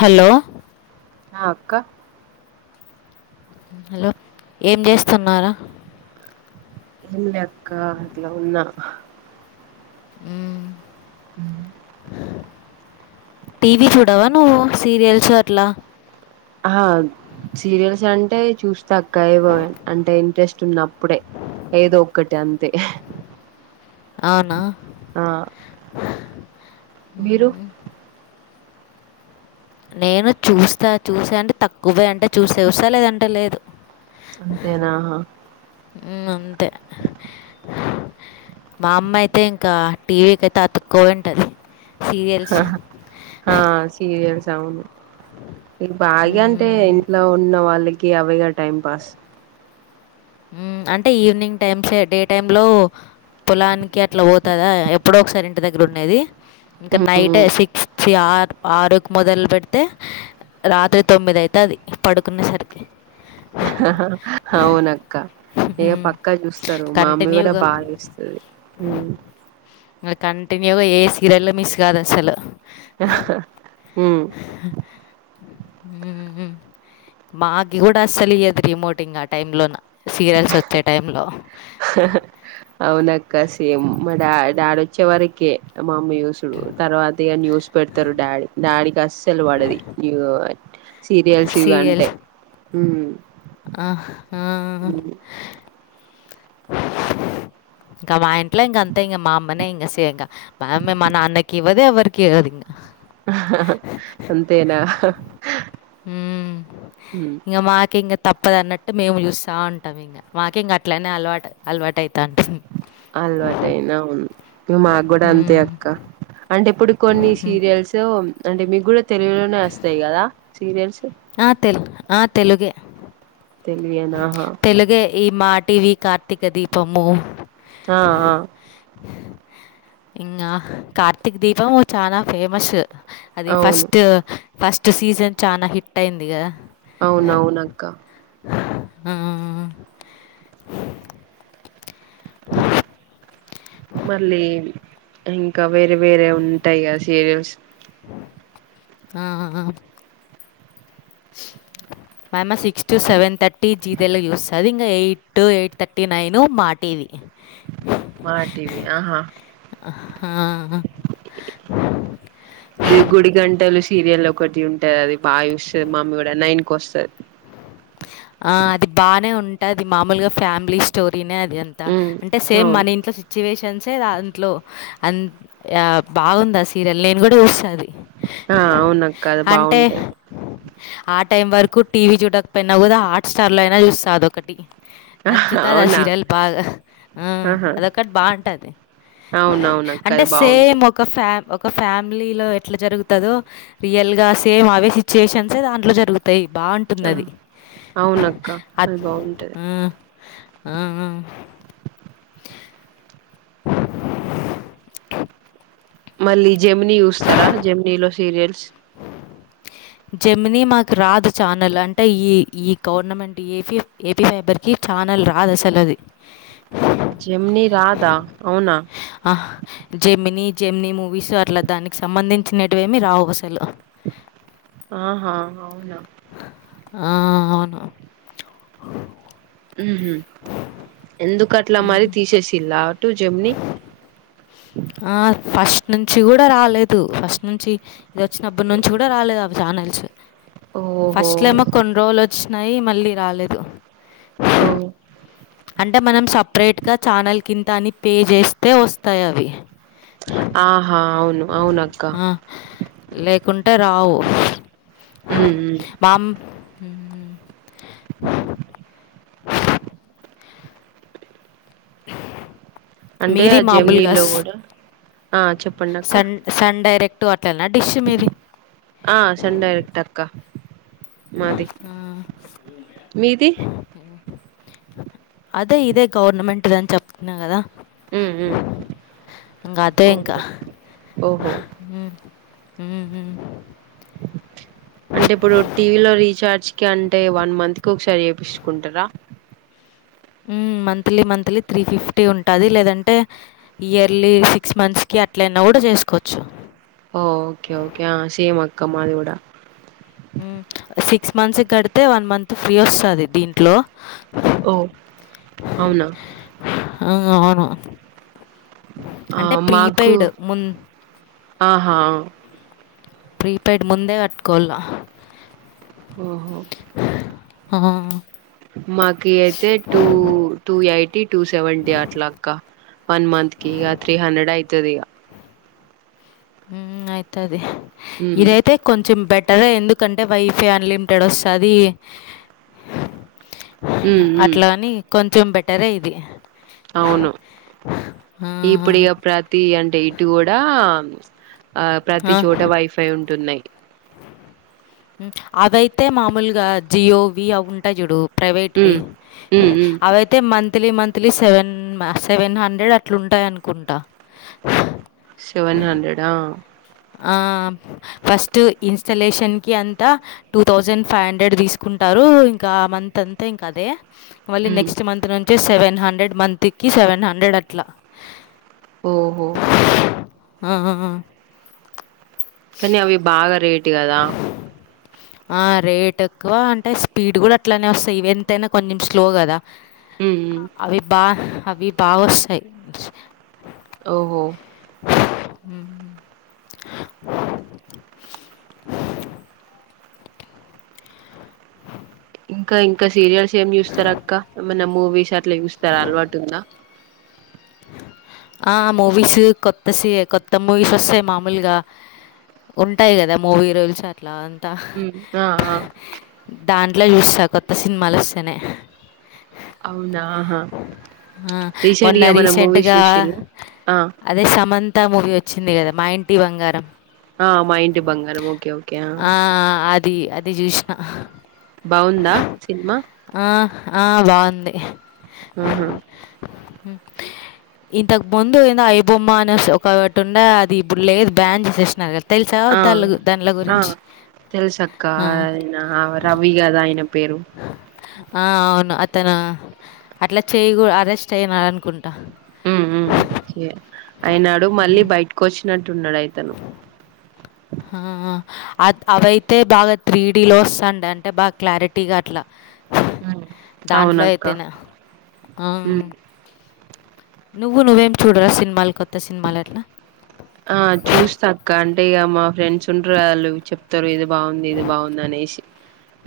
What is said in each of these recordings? Hello ఆ అక్క hello ఏం చేస్తున్నారా ఏం లెక్క అట్లా ఉన్నా ఉమ్మ్ టీవీ చూడావా నువ్వు సీరియల్స్ అట్లా హా సీరియల్స్ అంటే చూస్త అక్క ఏవో అంటే ఇంట్రెస్ట్ ఉన్నప్పుడే ఏదో ఒక్కటి అంతే అవునా ఆ మీరు నేను చూస్తా చూసా అంటే తక్కువే అంటే చూస్తే చూస్తా లేదంటే లేదు అంతే నా ఉం అంతే మా అమ్మ అయితే ఇంకా టీవీకి అయితే అతుక్కో ఉంటది అహా హా సీరియల్స్ అవును ఇది బాగ అంటే మ్మ్. ఇలా ఉన్న వాళ్ళకి అవేగా టైం పాస్ అంటే ఈవినింగ్ టైమ్స్ ఏ డే టైమ్ లో పొలానికి అట్లా పోతదా ఎప్పుడో ఒకసారి ఇంటి దగ్గర ఉండేది ఇంక నైటే ఉమ్, సిక్స్ చి ఆరు ఆరుకు మొదలు పెడితే రాత్రి తొమ్మిది అయితాది పడుకునే సరికి హహా అవునా ఇక అయ్యో హ్మ్. పక్కా చూస్తారు మా అమ్మీ కూడా కంటిన్యూగా బాగా చూస్తది మాక్ కంటిన్యూగా ఏ సీరియల్లు మిస్ కాదు అసలు ఉమ్మ్ ఉం ఉమ్మ్ మాకి కూడా అస్సలు ఇయదు రిమోటింగ్ ఆ టైమ్ లోన సీరియల్స్ వచ్చే టైం లో హహ అవునక్క సేమ్ మా డా డాడీ వచ్చే వరకే మమ్మీ చూస్ ఉం తర్వాత ఇక న్యూస్ పెడతారు డాడ్ డాడీకి అస్సలు పడది న్యూ సీరియల్స్ ఇవంటే ఊమ్ అహ్ హా ఇంక మా ఇంట్లో ఇంక అంతే ఇంక మా అమ్మనే ఇంక సేయక ఆమె మా నాన్నకి ఇవ్వదు ఎవరికి ఇవ్వదు హహా అంతేనా హా ఉమ్మ్ ఉమ్ ఇంక మాకు ఇంకా తప్పదన్నట్టు మేము చూస్తా ఉంటాం ఇంగ మాకేం గట్లా నా అలవాటు అలవాటు అయితాంది అలవాటు అయినా ఉంది మాగ్గూడా అంతే అక్క అంటే ఇప్పుడు కొన్ని సీరియల్స్ అంటే మీకు కూడా తెలుగులోనే వస్తాయి కదా సీరియల్స్ ఆ తెలు ఆ తెలుగే తెలుగేనా ఆహా తెలుగే ఈ మాటీవీ కార్తీక దీపము ఆ ఆ ఇంకా కార్తీక్ దీపము చాలా ఫేమస్సు అది అవును ఫస్ట్ ఫస్ట్ సీజన్ చానా హిట్ అయింది కదా అవునవునక్క ఆ ఆ ఆ ఆ మళ్ళీ ఇంకా వేరే వేరే ఉంటాయి కదా సీరియల్స్ ఆ ఆ ఆ మామ్మ సిక్స్ టు సెవెన్ థర్టీ జీతెలుగు చూస్తాది, ఇంకా ఎయిట్, ఎయిట్ థర్టీ, నైను మా టీవి మాటీవీ ఆహా అహ్హా ఇది గుడి గంటలు సీరియల్ ఒకటి ఉంటాది అది బాగా చూస్తది మమ్మీ కూడా నైన్కి వస్తది ఆ అది బానే ఉంటది మామూలుగా ఫ్యామిలీ స్టోరీనే అది అంతా ఉమ్ అంటే సేమ్ అవును మన ఇంట్లో సిచ్ సిచ్యువేషన్సే దాంట్లో అ బాగుంది ఆ సీరియల్ నేను కూడా చూస్తా అది ఆ అవునక్క అది అంటే బాగుంటది ఆ టైం వరకు టీవీ చూడకపోయినా కూడా హాట్ స్టార్ లో అయినా చూస్తా అది ఒకటి నచ్చుతాది ఆ అవునా సీరియల్ బాగా ఆ ఆహా అదొకటి బాగుంటాది అవునవునక్క అంటే అది సేమ్ బాగుంటది ఒక ఫా ఒకఫ్యామిలీలో ఎట్లా జరుగుతాదో రియల్ గా సేమ్ అవే సిచ్యుయేషన్సే దాంట్లో జరుగుతాయి బాగుంటుంది ఆ అది అవునక్క అది బాగుంటది ఉమ్మ్ మళ్ళీ జెమిని చూస్తారా జెమినీలో సీరియల్స్ జెమిని మాకు రాదు ఛానల్ అంటే ఈ ఈ గవర్నమెంట్ ఏపీ ఏపీ ఫైబర్ కి ఛానల్ రాదు అసలు అది జెమిని రాదా? అవునా? ఆహ్ జెమిని జెమిని మూవీస్ అట్లా దానికి సంబంధించినేటివి ఏమి రావు అసలు ఆహా అవునా ఆ అవును ఉహు ఎందుకు అట్లా మరి తీసేసిన్రా అటు జెమిని ఆ ఫస్ట్ నుంచి కూడా రాలేదు, ఫస్ట్ నుంచి ఇదొచ్చినప్పటి నుంచి గూడా రాలేదు అవి ఛానల్స్ ఓహో ఫస్ట్ లో ఏమో కొన్ని రోజులు వొచ్చినాయి మళ్ళీ రాలేదు ఓ అంటే మనం సపరేట్గా ఛానల్ కింత అని పే జేస్తే వస్తాయి అవి ఆహా అవును అవునక్క ఆ, లేకుంటే రావు ఉమ్ ఉమ్ మామ్ ఊహు అంటే మీది ఆ మామూలుగా జమినీల్లో స్- కూడా ఆ చెప్పండక్క సన్ సన్ డైరెక్టు అట్లనా డిష్ మీది ఆ సన్ డైరెక్ట్ ఏ అక్క మాది ఆ మీది అదే ఇదే గవర్నమెంట్దని చెప్తున్నా కదా ఊమ్ ఇంకా ఊమ్ ఓహో ఓహో ఉ ఊ ఊ అంటే ఇప్పుడు టీవీ లో రీచార్జ్ కి అంటే వన్ మంత్ కి ఒకసారి జేపిచుకుంటరా ఊమ్ మంత్లీ మంత్లీ త్రీ ఫిఫ్టీ ఉంటాది లేదంటే ఇయర్లీ సిక్స్ మంత్స్కి అట్లయినా గూడా జేసుకోవచ్చు ఓ ఓకే ఓకే ఆ సేమ్ అక్కా మాది కూడా సిక్స్ మంత్స్ కడితే వన్ మంత్ ఫ్రీ వస్తది దీంట్లో ఓ అవునా ఆ అవును ఆ అంటే మాకు ప్రీపెయిడ్ మున్ ఆహా ప్రీపెయిడ్ ముందే కట్టుకోవాల ఓహో ఆ మాకు అయితే two two eighty two seventy అట్లాక్క వన్ మంత్ కి ఇగ త్రీ హండ్రెడ్ అయితది ఇగ ఊమ్ అయితది ఉమ్ ఇదైతే కొంచెం బెటరే ఎందుకంటే వైఫై అన్లిమిటెడ్ వస్తది ఉమ్ ఉమ్ అట్లా అని కొంచెం బెటరే ఇది అవును ఆ! ఇప్పుడిగ ప్రతి అంటే ఇటు కూడా ఆ ప్రతి ఆ! చోట వైఫై ఉంటున్నాయ్ అవయితే మామూలుగా జియోవి అవుంటాయ్ జూడు ప్రైవేట్వి ఉమ్ ఉమ్ ఉమ్ అవైతే monthly monthly seven seven hundred అట్లుంటాయి అనుకుంటా సెవెన్ హండ్రెడ్ ఆ ఆ ఫస్ట్ ఇన్స్టలేషన్ కి అంతా టూ థౌజండ్ ఫైవ్ హండ్రెడ్ తీసుకుంటారు ఇంకా ఆ మంత్ అంతా ఇంకా అదే మళ్ళీ ఉమ్, నెక్స్ట్ మంత్ నుంచే సెవెన్ హండ్రెడ్ మంత్కి సెవెన్ హండ్రెడ్ అట్లా ఓహో ఆ ఆ ఆ కానీ అవి బాగా రేట్ గదా ఆ రేట్ ఎక్కువ అంటే స్పీడ్ కూడా అట్లానే వస్తాయి ఇవి ఎంతైనా కొంచెం స్లో కదా ఉమ్, ఉమ్, అవి బా అవి బాగొస్తాయ్ ఓహో హ ఇంకా ఇంకా సీరియల్స్ ఏమి చూస్తారు అక్క ఏమన్నా మూవీస్ అట్లా చూస్తారా అలవాటు ఉందా ఆ మూవీస్ కొత్త కొత్త మూవీస్ వస్తాయి మామూలుగా ఉంటాయి కదా మూవీ రూల్స్ అట్లా అంతా ఉమ్, ఆ ఆ దాంట్లో చూస్తా కొత్త సినిమాలు వస్తేనే అవునా ఆహా ఆ మొన్న రీసెంట్గా ఏమన్నా రీసెం మూవీస్ చెంటగా చూసిల్లా ఆ అదే సమంతా మూవీ వచ్చింది కదా మా ఇంటి బంగారం ఆ మా ఇంటి బంగారం ఓకే ఓకే అ ఆ అది అది చూసిన బాగుందా సినిమా ఆ ఆ బాగుంది ఆహా హ ఇంతకు ముందు ఏందో ఐ బొమ్మ అనే ఒకటి ఉండే అది ఇప్పు లేది బ్యాన్ చేసేసినారు కదా ఆ ఆ తెలుసక్క ఆ! ఆయన రవి కదా ఆయన పేరు ఆ అవును అతను అట్లా చేయ అరెస్ట్ అయినడు అనుకుంటా ఉం ఉ అయినాడు మళ్ళీ హ్మ్. బయటకు వచ్చినట్టున్నాడు అయితను ఆ హ అ అవయితే బాగా త్రీ డీలో వస్తుండి అంటే బాగా క్లారిటీగా అట్లా దాంట్లో అవునక్క అయితేనే అం నువ్వు నువ్వేం చూడరా సినిమాలు కొత్త సినిమాలు ఎట్లా ఆ చూస్తా అక్క అంటే ఇక మా ఫ్రెండ్స్ స్ఉంటారు వాళ్ళు చెప్తారు ఇది బాగుంది ఇది బాగుంది అనేసి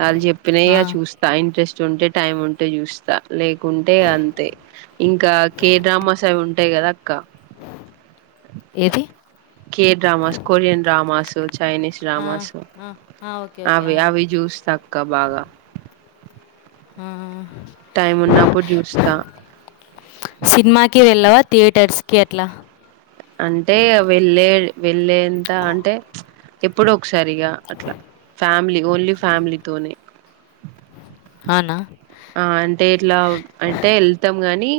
వాళ్ళు చెప్పిన ఆ! చూస్త టైమ్ ఇంట్రెస్ట్ ఉంటే టైం ఉంటే చూస్తా లేకుంటే ఇగ అంతే ఇంకా కే డ్రామాస్ అవి ఉంటాయి కదా అక్క ఏది K dramas Korean dramas Chinese ఆ! డ్రామాస్ ఆ! ఆ! ఓకే. ఓకే. అవి ఆ! అవి చూస్తా అక్క బాగా ఆ టైం ఉన్నప్పుడు చూస్తా సినిమాకి వెళ్ళవా థియేటర్స్ కి అట్లా అంటే వెళ్ళే వెళ్ళేంత అంటే ఎప్పుడు ఒకసారి ఇగా అట్లా ఫ్యామిలీ ఓన్లీ ఫ్యామిలీతోోనే హనా ఆ అంటే ఇట్లా అంటే వెళ్తాం గాని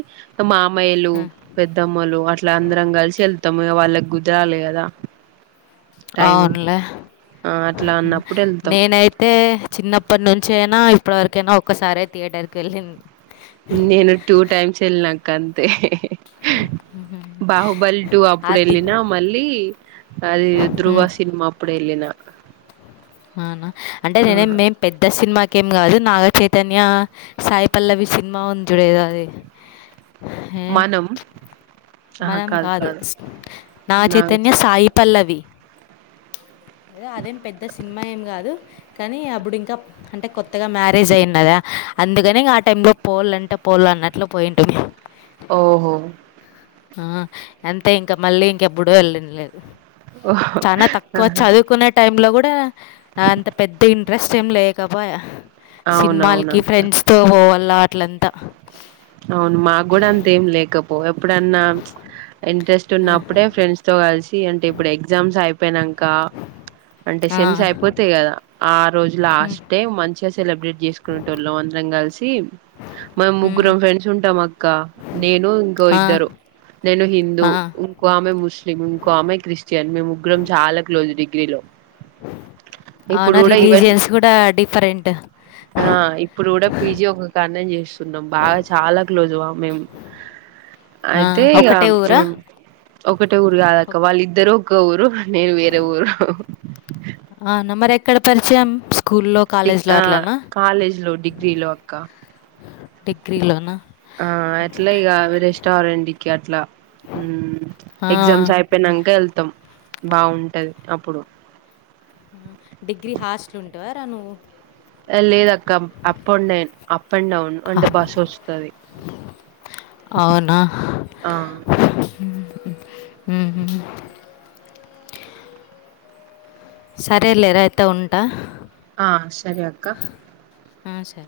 మా అమ్మాయిలు పెద్దమ్మలు అట్లా అందరం కలిసి వెళ్తాము ఇగా వాళ్ళకి కుదరాలి కదా టైము అవునులే ఆ అట్లా అన్నప్పుడు వెళ్తాం నేనైతే చిన్నప్పటి నుంచి అయినా ఇప్పటివరకైనా ఒక్కసారే థియేటర్కి వెళ్ళింది నేను టూ టైమ్స్ వెళ్ళినక్క అంతే హ్మ్. బాహుబలి టు అప్పుడు అది. వెళ్ళినా అమళ్ళీ అది ధృువ హ్మ్. సినిమా ఇప్పుడె వెళ్ళిన అవునా అంటే ఆ నేనేం మేం పెద్ద సినిమాకేం కాదు నాగచైతన్య సాయి పల్లవి సినిమా ఉంది చుడు దేఎదోఅది మనం మనం కాదు స్ నాగ చైతన్య నాగచైతన్య సాయి పల్లవి ఏదో అదేం పెద్ద సినిమా ఏం గాదు కనీ అబ్బుడింకా అంటే కొత్తగా మ్యారేజ్ అయిందదా అందుకనే ఇగ ఆ టైం లో పోవాల్లాంటే పోల్ల అన్నట్లు పోయింటుంది ఓహో ఆ అంతే ఇంక మళ్ళీ ఇంకా ఇంకెప్పుడూ వెళ్ళంది లేదు ఓహో చానా తక్కువ ఆహా చదువుకునేట్ టైం లో గూడా అంత పెద్ద ఇంట్రెస్ట్ ఏం లేకపాయ అవునవును సిన్మాలకిి అక్క ఫ్రెండ్స్ తో పోవల్లా అట్లెంతా అవును మాగ్గుడా అంతేం లేకపో ఎప్పుడన్నా ఇంట్రెస్ట్ ఉన్నప్పుడే ఫ్రెండ్స్ తో గలిసి అంటే ఇప్పుడు ఎగ్జామ్స్ అయిపోయినంతా అంటే సెమ్స్ అయిపోతయి గదా ఆ రోజు లాస్ట్ డే మంచిగ సెలబ్రేట్ జేసుకునేటోల్లం అందరం కలిసి మనం ముగ్గురం ఫ్రెండ్స్ ఉంటామక్క నేను ఇంకో ఇద్దరు నేను హిన్ దూ ఇంకో ఆమె ముస్లిం ఇంకో ఆమె క్రిస్టియన్ మేము ముగ్గురం చాలా క్లోజ్ డిగ్రీలో ఇప్పుడు అవునా కూడా ఈవెన్ రిలీజియన్స్ కూడ డిఫరెంట్ ఆ ఇప్పుడు గూడ పీజీ ఒకకాడ్నే చేస్తున్నము బాగ చాలా క్లోజ్ ఆ మేమ్ అయితే ఇగ ఒకటే ఊరా ఒకటె ఊరు కాదక్క వాళ్ళిద్దరు ఒక్క ఊరు నేను వేరే ఊరు అవున మరెక్కడ పరిచయం స్కూల్లో డిగ్ కాలేజ్లో ఆ అట్లనా కాలేజ్ లో డిగ్రీ లో అక్క డిగ్రీలోనా ఆ అట్ల ఇగ ఆవి రెస్టారెంటికి అట్లా ఉమ్ ఎగ్జామ్స్ అయిపోయినంక వెళ్తాం బాగుంటది అప్పుడు ఆ డిగ్రీ హాస్టల్ ఉంటవారా నువ్వు ఎ లేదక్క up and then up and down అంటే బస్ ఒస్తది అవునా ఆ ఉమ్ హు ఉమ్ హ్ సరే లేరా అయితే ఉంటా ఆ సరె అక్క ఆష